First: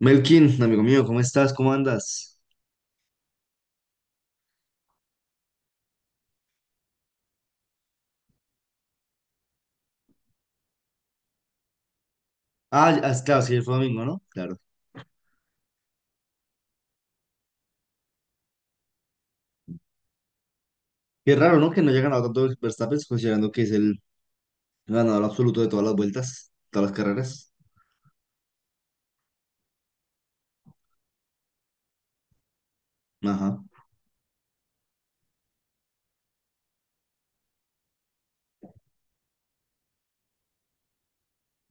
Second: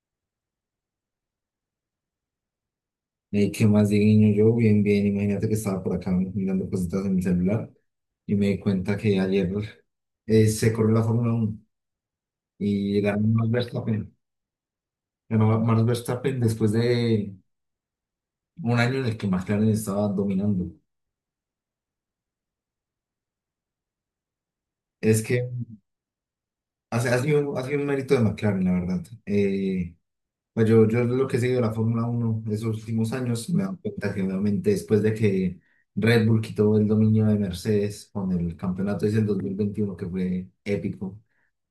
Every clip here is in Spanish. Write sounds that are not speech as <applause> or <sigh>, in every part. Melkin, amigo mío, ¿cómo estás? ¿Cómo andas? ¿Qué más, Dieguiño? Yo bien, bien, imagínate que estaba por acá mirando cositas en mi celular y me di cuenta que ayer se corrió la Fórmula uno y ganó Claro, Max sí, fue domingo, Verstappen. ¿no? Claro. Ganó Max Verstappen después de un año en el que McLaren estaba dominando. Qué raro, ¿no? Que no haya ganado tanto Verstappen, considerando que es el Es ganador que absoluto de todas las vueltas, todas las hace, ha carreras. sido, ha sido un mérito de McLaren, la verdad. Pues yo lo que he seguido de la Fórmula uno esos últimos años me Ajá. he dado cuenta que obviamente después de que Red Bull quitó el dominio de Mercedes con el campeonato ese del 2021 que fue épico.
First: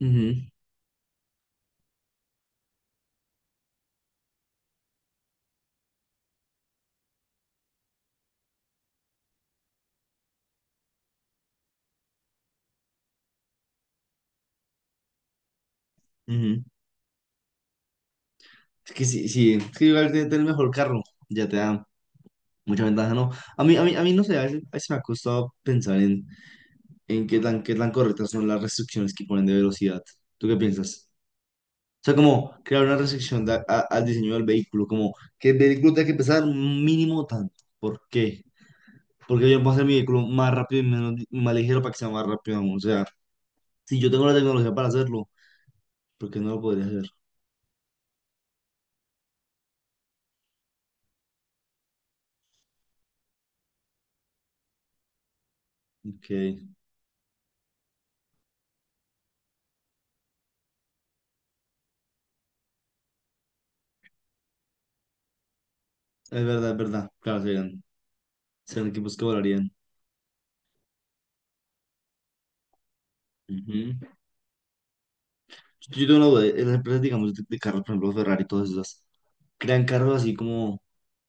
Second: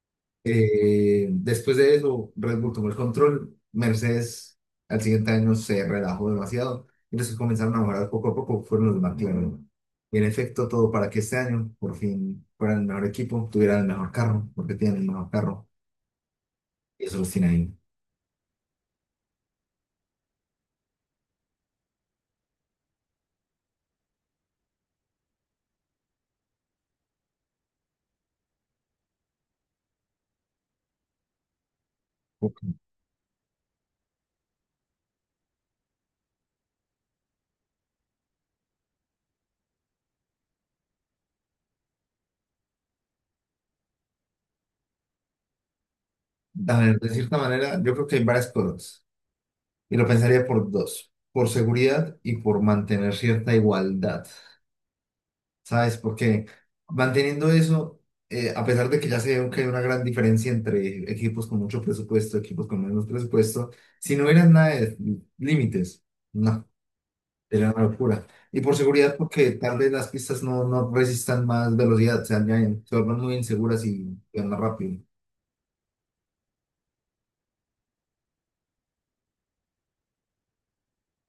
Ujú, Después de eso, Red Bull tomó el control. Mercedes al siguiente año se relajó demasiado y los que comenzaron a mejorar poco a poco fueron los McLaren. Y en efecto, todo para que este año por fin fueran el mejor equipo, tuvieran el mejor carro, porque tienen el mejor carro ujú. y eso los tiene ahí. Es que sí, sí, es que igual tener el mejor carro ya te da mucha ventaja, ¿no? A mí no sé, a veces me ha costado pensar en qué tan correctas son las restricciones que ponen de velocidad. ¿Tú qué piensas? O sea, como crear una restricción al diseño del vehículo, como que el vehículo tenga que pesar un mínimo tanto. ¿Por qué? Porque yo puedo hacer mi vehículo más rápido y menos, más ligero para que sea más rápido aún. O sea, si yo tengo la tecnología para hacerlo, ¿por qué no lo A podría ver, hacer? de cierta manera, yo creo que hay varias cosas y lo pensaría por dos, por seguridad y por mantener cierta igualdad. ¿Sabes? Ok, Porque es manteniendo eso, a pesar de que ya se ve que hay una gran diferencia entre equipos con mucho presupuesto, equipos con menos presupuesto, si no hubieran nada de límites, no, verdad, es verdad. Claro, sería serían, una locura. Y por serían seguridad, equipos que porque volarían. tal vez las pistas no resistan más velocidad, se dañan, se vuelven muy inseguras Ujú. y van más rápido. Yo tengo una duda, en las empresas, digamos, de carros, por ejemplo, Ferrari y todas esas, crean carros así como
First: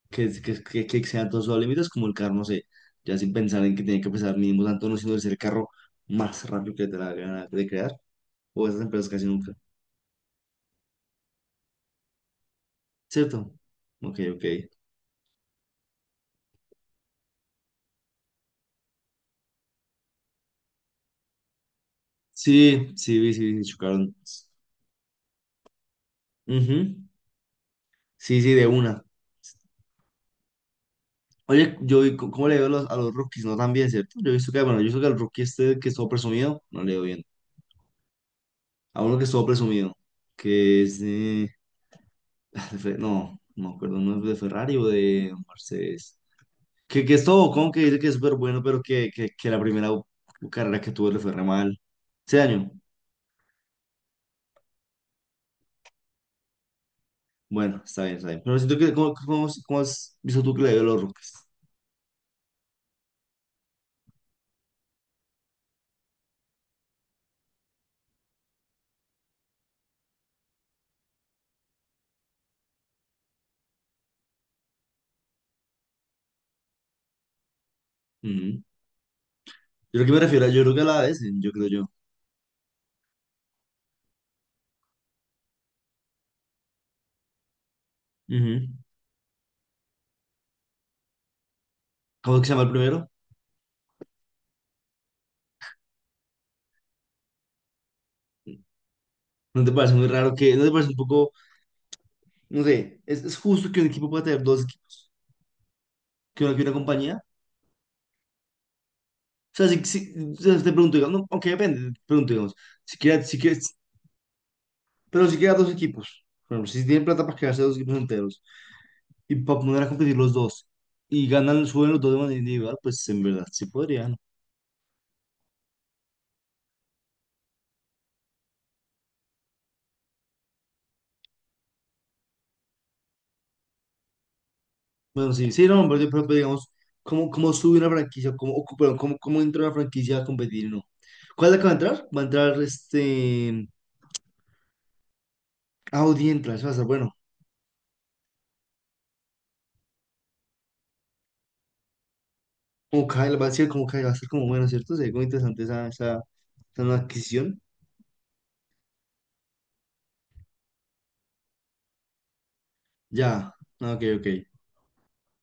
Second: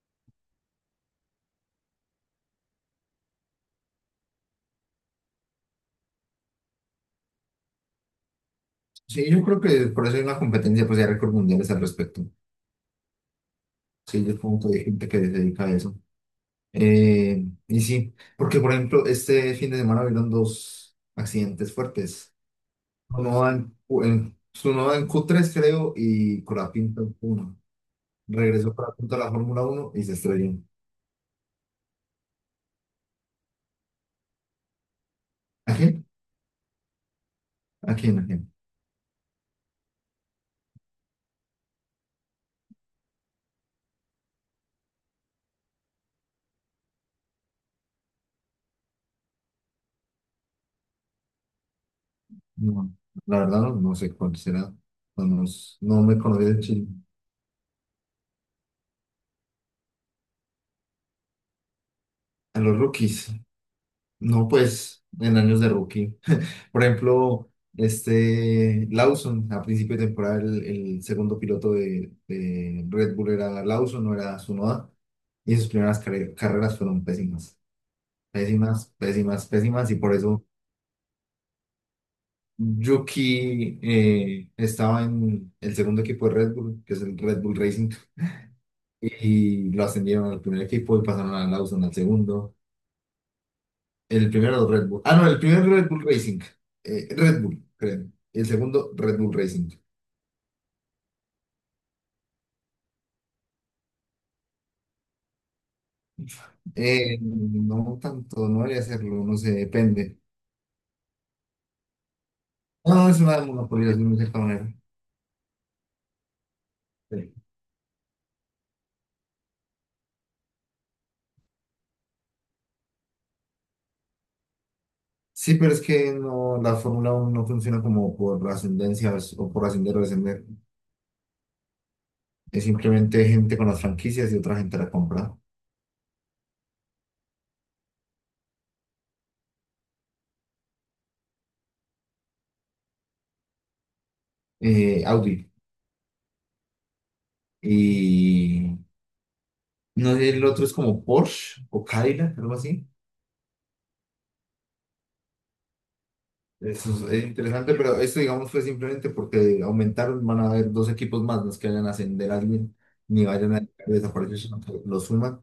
que excedan todos sus límites, como el carro, no sé, ya sin pensar en que tiene que pesar mínimo tanto, no, sino de ser el carro más rápido que te la gana de crear, o esas empresas casi Sí, yo nunca, creo que por eso hay una competencia, pues hay récord mundiales al respecto. ¿cierto? Ok, Sí, yo ok. como que hay gente que se dedica a eso. Y sí, porque por ejemplo, este fin de semana hubieron dos accidentes fuertes. Sí, sí, vi, Uno sí, sí, en, chocaron. Tsunoda en Q3, creo, y Colapinto Ujú. en Q1. Sí, sí, de Regresó una. Colapinto a la Fórmula Uno y se estrelló. Oye, yo vi cómo le veo a los rookies, no tan bien, ¿cierto? Yo he visto que, bueno, yo he visto que al rookie ¿A este que quién? estuvo presumido, no le veo bien. ¿A quién? ¿A quién? A uno que estuvo presumido, que es de, no, no me acuerdo, no es de Ferrari o de Mercedes. Que es todo con que dice que es súper bueno, pero que la primera carrera que tuve le fue re mal. Ese año. No, la verdad no, no sé cuál será. No, no, no me conocí de Chile. Bueno, está bien, está bien. Pero siento que, ¿cómo has visto tú que le dio a los Rockets? A los rookies. No, pues, en años de rookie. Por ejemplo, este Lawson, a principio de temporada, el segundo piloto de Red Bull era Lawson, no era Tsunoda, y sus primeras carreras fueron pésimas, Ujú. pésimas, pésimas, pésimas, Yo y creo que por me refiero eso a, yo creo que a la vez, yo creo yo. Yuki estaba en el segundo equipo de Red Bull, que es el Red Bull Racing, Ujú. y lo ascendieron al primer equipo y pasaron a Lawson al ¿Cómo es que se segundo. llama el primero? El primero Red Bull, ah, no, el primer Red Bull Racing, Red Bull, creo, el segundo Red Bull ¿No Racing. te parece muy raro que, no te parece un poco, no sé, es justo que un equipo pueda tener dos equipos, que una compañía? No tanto, no debería hacerlo, no sé, O sea, si, si, depende. o sea, te pregunto, digamos, no, aunque depende, te pregunto, digamos, si No, es quieres, si una quieres, monopolio de una cierta manera. pero si quieres dos equipos, por ejemplo, si tienen Sí, plata para quedarse dos equipos enteros, y para poner a competir los dos y ganan, suben los dos de manera individual, pues en verdad sí podrían. sí, pero es que no, la Fórmula uno no funciona como por ascendencias o por ascender o descender. Es simplemente gente con las franquicias y otra gente la Bueno, compra. sí, sí, no, pero pues, digamos, ¿cómo, cómo sube una franquicia? ¿Cómo, o, perdón, cómo, cómo entra una franquicia a competir? No. ¿Cuál es la que va a entrar? Va a entrar este. Audi. Audi entra, eso va a ser bueno. Y no sé, el otro es como Porsche o Cadillac, algo así. Como Kyle, va a ser como Kyle, va a ser como bueno, ¿cierto? Sería como interesante esa Eso nueva es adquisición. interesante, pero esto, digamos, fue simplemente porque aumentaron, van a haber dos equipos más, no es que vayan a ascender a alguien, ni vayan Ya, a ah, desaparecer, sino que lo suman.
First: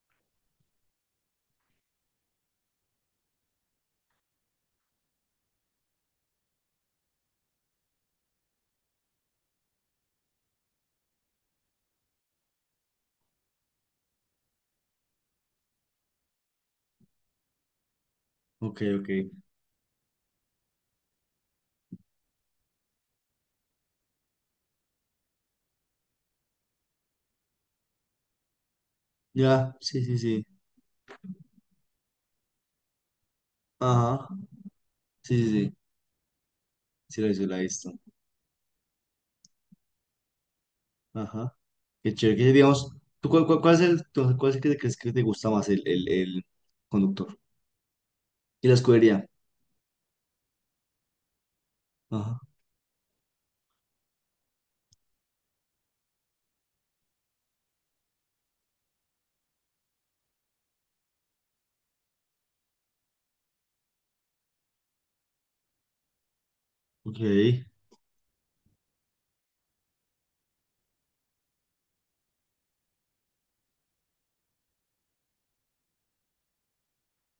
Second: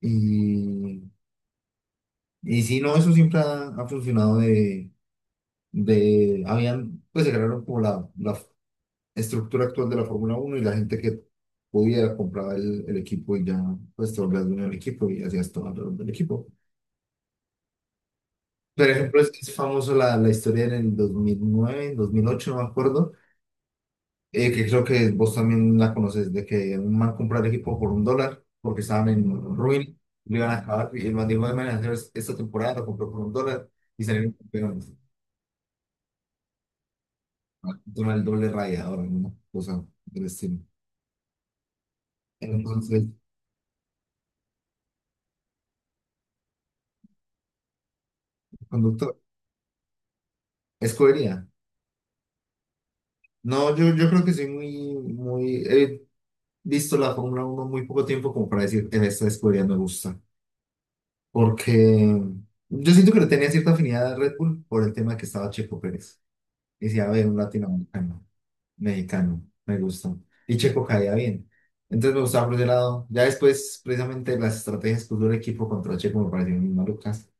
Y, y sí, no, eso siempre ha, ha funcionado de, habían, pues se crearon como la estructura actual de la Fórmula Uno y la gente que podía comprar el equipo y ya, pues te volvías dueño del equipo y hacías todo alrededor del equipo. Por ok. ejemplo, es famoso la, la historia en el 2009, en 2008 no me acuerdo, que creo que vos también la conoces, de que un man compró el equipo por un dólar porque estaban en Ya, ruin, sí, sí, lo sí. iban a acabar y el man dijo, "Ay, man, esta temporada lo compró por un dólar y Ajá, salieron campeones". sí, sí, sí, sí, la hizo, la he visto. Con el doble raya, ahora, una cosa del estilo. Ajá. Qué chévere, que digamos, Entonces, ¿cuál es el, cuál es el que te crees que te gusta más, el conductor? Y la conductor, escudería. escogería. Ajá, No, yo creo que soy muy, muy, he visto la Fórmula uno muy poco tiempo como para decir, en esta escudería me gusta. Porque yo siento que le tenía cierta afinidad a Red Bull por el tema que estaba Checo Pérez. Y decía, a ok, ver, un latinoamericano, mexicano, me gusta. Y Checo caía bien. Entonces me gustaba por ese lado. Ya después, precisamente, las estrategias que usó el equipo contra Checo me parecieron muy malucas.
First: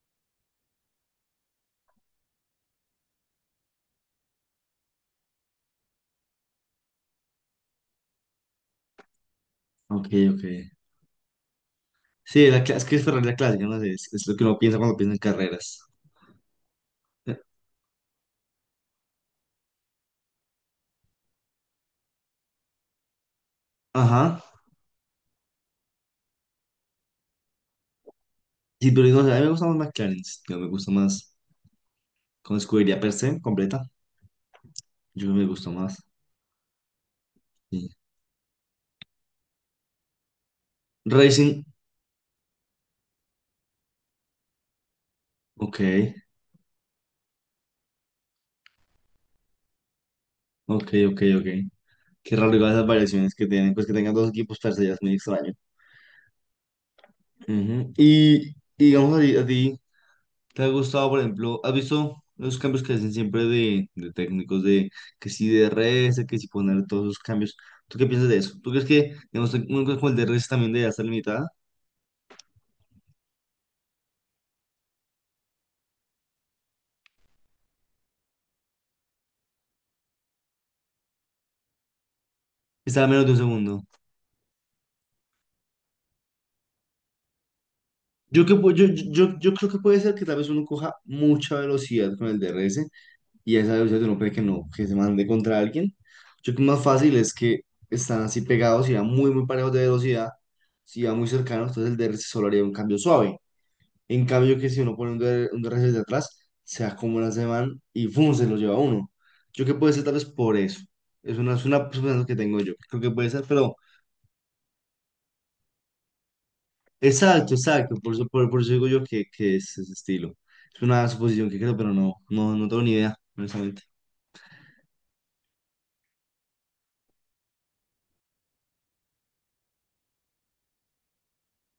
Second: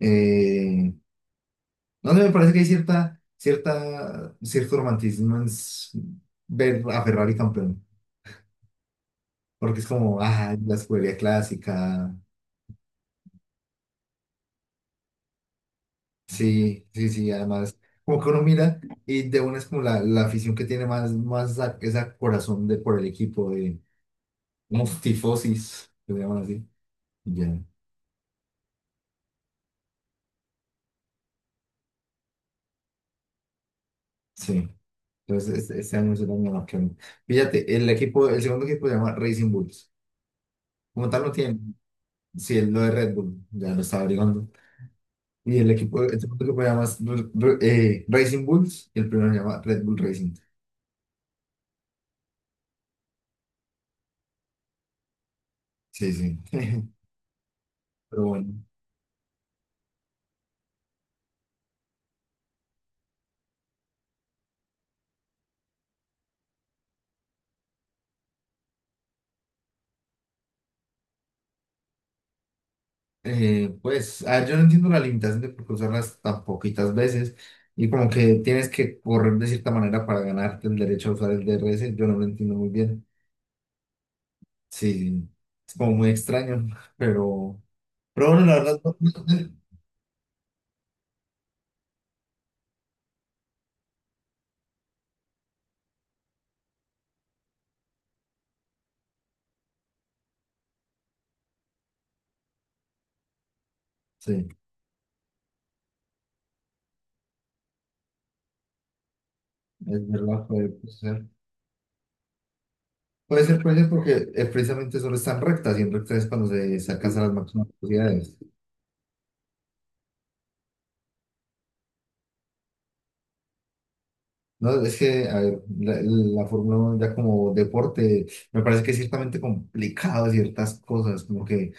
eh No sé, me parece que hay cierto romanticismo en ver a Ferrari campeón, porque es ok, como, ok. ah, la escudería clásica, Sí, la, es que es Ferrari la clásica, no sé, es lo que uno piensa cuando piensa en carreras. sí, sí, sí, Eh, además, como que uno mira y de una es como la afición que tiene más, más esa corazón de por el equipo, de Ajá, como tifosis, que le llaman así, ya, sí, pero no sé, a mí me gusta más McLaren, yo me gusta más con escudería per se, completa, sí. yo me Entonces, gusta este más. año es el año que... Fíjate, Sí. el equipo, el segundo equipo se llama Racing Bulls, como tal no tiene, Racing, sí, es lo de Red Bull, ya lo estaba averiguando. Y el ok, equipo, este otro equipo se llama Racing Bulls y el primero se llama Red Bull Racing. ok, ok. Qué raro igual esas variaciones que tienen, pues que tengan dos equipos per se, ya es muy extraño. Sí, sí. <laughs> Ujú. Pero bueno, Y digamos a ti, ¿te ha gustado, por ejemplo, has visto los cambios que hacen siempre de técnicos, de que si DRS, que si poner todos esos cambios? ¿Tú qué piensas de eso? ¿Tú crees que, digamos, una cosa como el DRS también debería estar limitada? Pues, a ver, yo no entiendo la limitación de por qué usarlas tan poquitas veces y como que tienes que correr de cierta manera para ganarte el derecho a usar el DRS. Yo no lo entiendo muy Está bien. a menos de un segundo. Sí, sí. Es como muy extraño, <laughs> pero, pero Yo, bueno, que, la verdad, yo creo que puede ser que tal vez uno coja mucha velocidad con el DRS y a esa velocidad uno puede que no, que se mande contra alguien. Yo creo que más fácil es que están así pegados y van muy parejos de velocidad, si van muy cercanos, entonces el DRS solo haría un cambio suave. En sí, cambio, que si uno pone un, DR un DRS de atrás, se acumula ese man y ¡fum!, se lo lleva a uno. Yo que puede ser es tal vez verdad, por puede eso. ser. Es una suposición que tengo yo. Creo que puede ser, Puede ser, pero puede ser porque precisamente solo están rectas y en rectas es cuando se alcanzan las exacto, máximas exacto. Velocidades. Por eso digo yo que es ese estilo. Es una suposición que creo, pero no, no, no tengo ni idea, honestamente. No, es que, a ver, la, la Fórmula 1 ya como deporte me parece que es ciertamente complicado ciertas cosas, como que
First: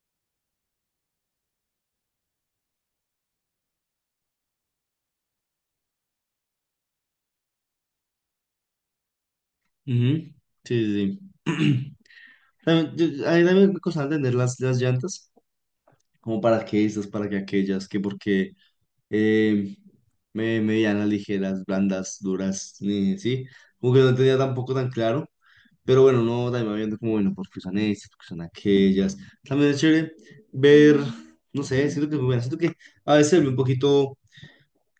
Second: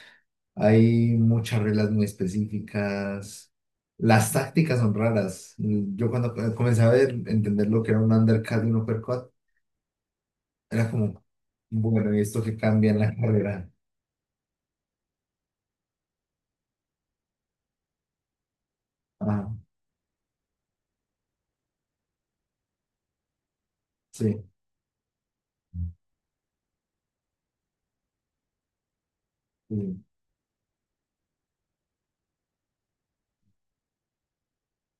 hay muchas reglas muy específicas, las tácticas son raras. Yo cuando comencé a ver, entender lo que era un undercut y un uppercut, Ujú. Sí, era sí, como, sí. bueno, ¿y esto que <clears throat> cambia También, en la a mí carrera? también me costaba entender las llantas, como para qué estas, para qué aquellas, que por qué. Ah, eh, medianas, ligeras, blandas, duras, sí, como que no tenía sí. tampoco tan claro, pero bueno, no, también va viendo como, bueno, porque son estas, porque son aquellas, también Sí, es chévere ver, no sé, siento que es muy buena, siento que a veces se vuelve un poquito,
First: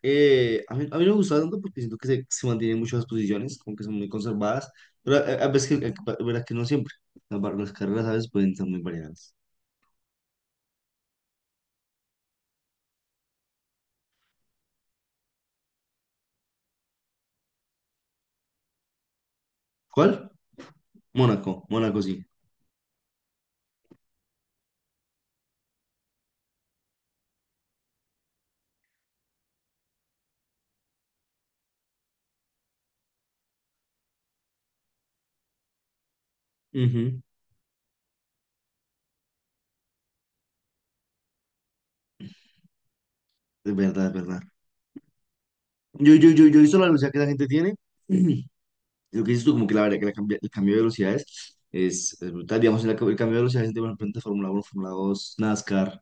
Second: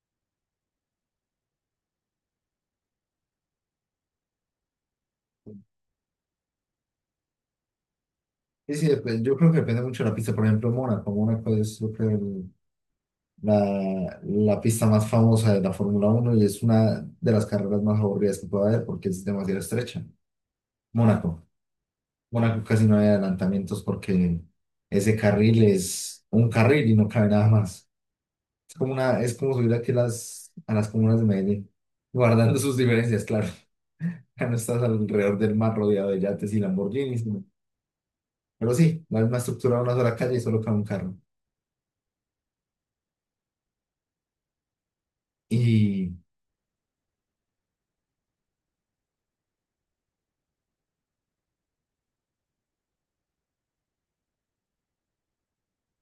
a mí no me gusta tanto porque siento que se mantienen muchas posiciones, como que son muy conservadas, pero a veces, que, verdad que no siempre, las, las carreras a veces pueden ser sí, muy sí, variadas. yo creo que depende mucho de la pista. Por ejemplo, Mónaco. Mónaco es, yo creo, la pista más famosa de la Fórmula Uno y es una de las carreras más aburridas que puede haber porque es demasiado estrecha. ¿Cuál? Mónaco. Mónaco sí. Mónaco casi no hay adelantamientos porque ese carril es un carril y no cabe nada más. Es como una, es como subir aquí las, a las comunas de Medellín, guardando sus diferencias, claro. <laughs> Acá no estás alrededor del mar rodeado de yates y Ujú. Lamborghinis, ¿no? Pero sí, la misma estructura, de una sola calle y solo cabe un carro. Es verdad, es verdad. Y Yo he visto la velocidad que la gente tiene. <clears throat> Lo que dices tú, como que la verdad que la el cambio de velocidades es brutal. Digamos, el cambio de velocidades de por ejemplo, entre Fórmula 1, Fórmula 2, NASCAR,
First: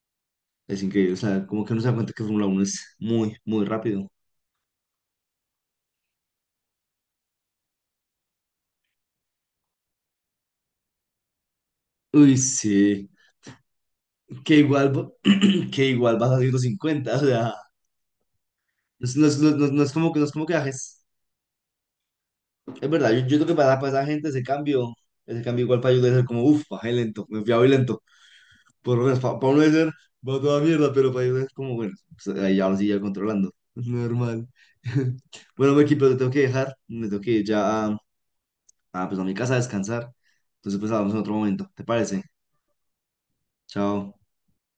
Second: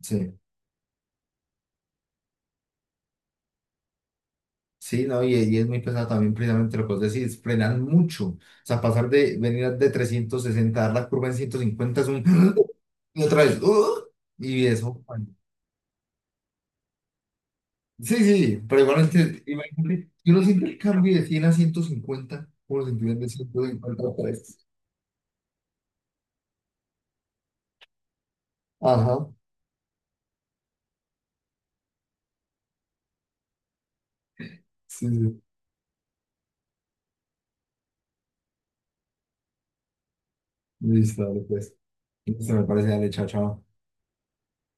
sí, es increíble. O sea, como que uno se da cuenta que Fórmula 1 es muy, muy rápido. sí, no, y es muy pesado también precisamente lo que vos decís, frenan mucho. O sea, pasar de venir de 360, dar la curva en 150 es un... Uy, <laughs> sí. <gasps> Y otra vez, <gasps> Que y igual, eso. Bueno. <clears throat> que igual vas a 150. O sea, Sí, sí, sí, pero igualmente, no es imagínate, como que, no es yo uno como que siente el bajes. cambio de 100 a 150, uno Es verdad, sentir yo, de yo creo que para 150 esa a gente 3. Ese cambio igual para ellos debe ser como, uff, bajé lento, me fui a muy lento. Por lo menos Ajá, para uno de ser, va toda mierda, pero para ellos es como, bueno, pues, ahí ya lo sigue controlando. Es normal. sí, <laughs> sí, Bueno, Meki, pero te tengo que dejar. Me tengo que ir ya a, pues, a mi casa a descansar. Entonces, pues hablamos en listo, otro dale, momento. pues. ¿Te parece? Listo, me parece, dale, chao, chao. Chao.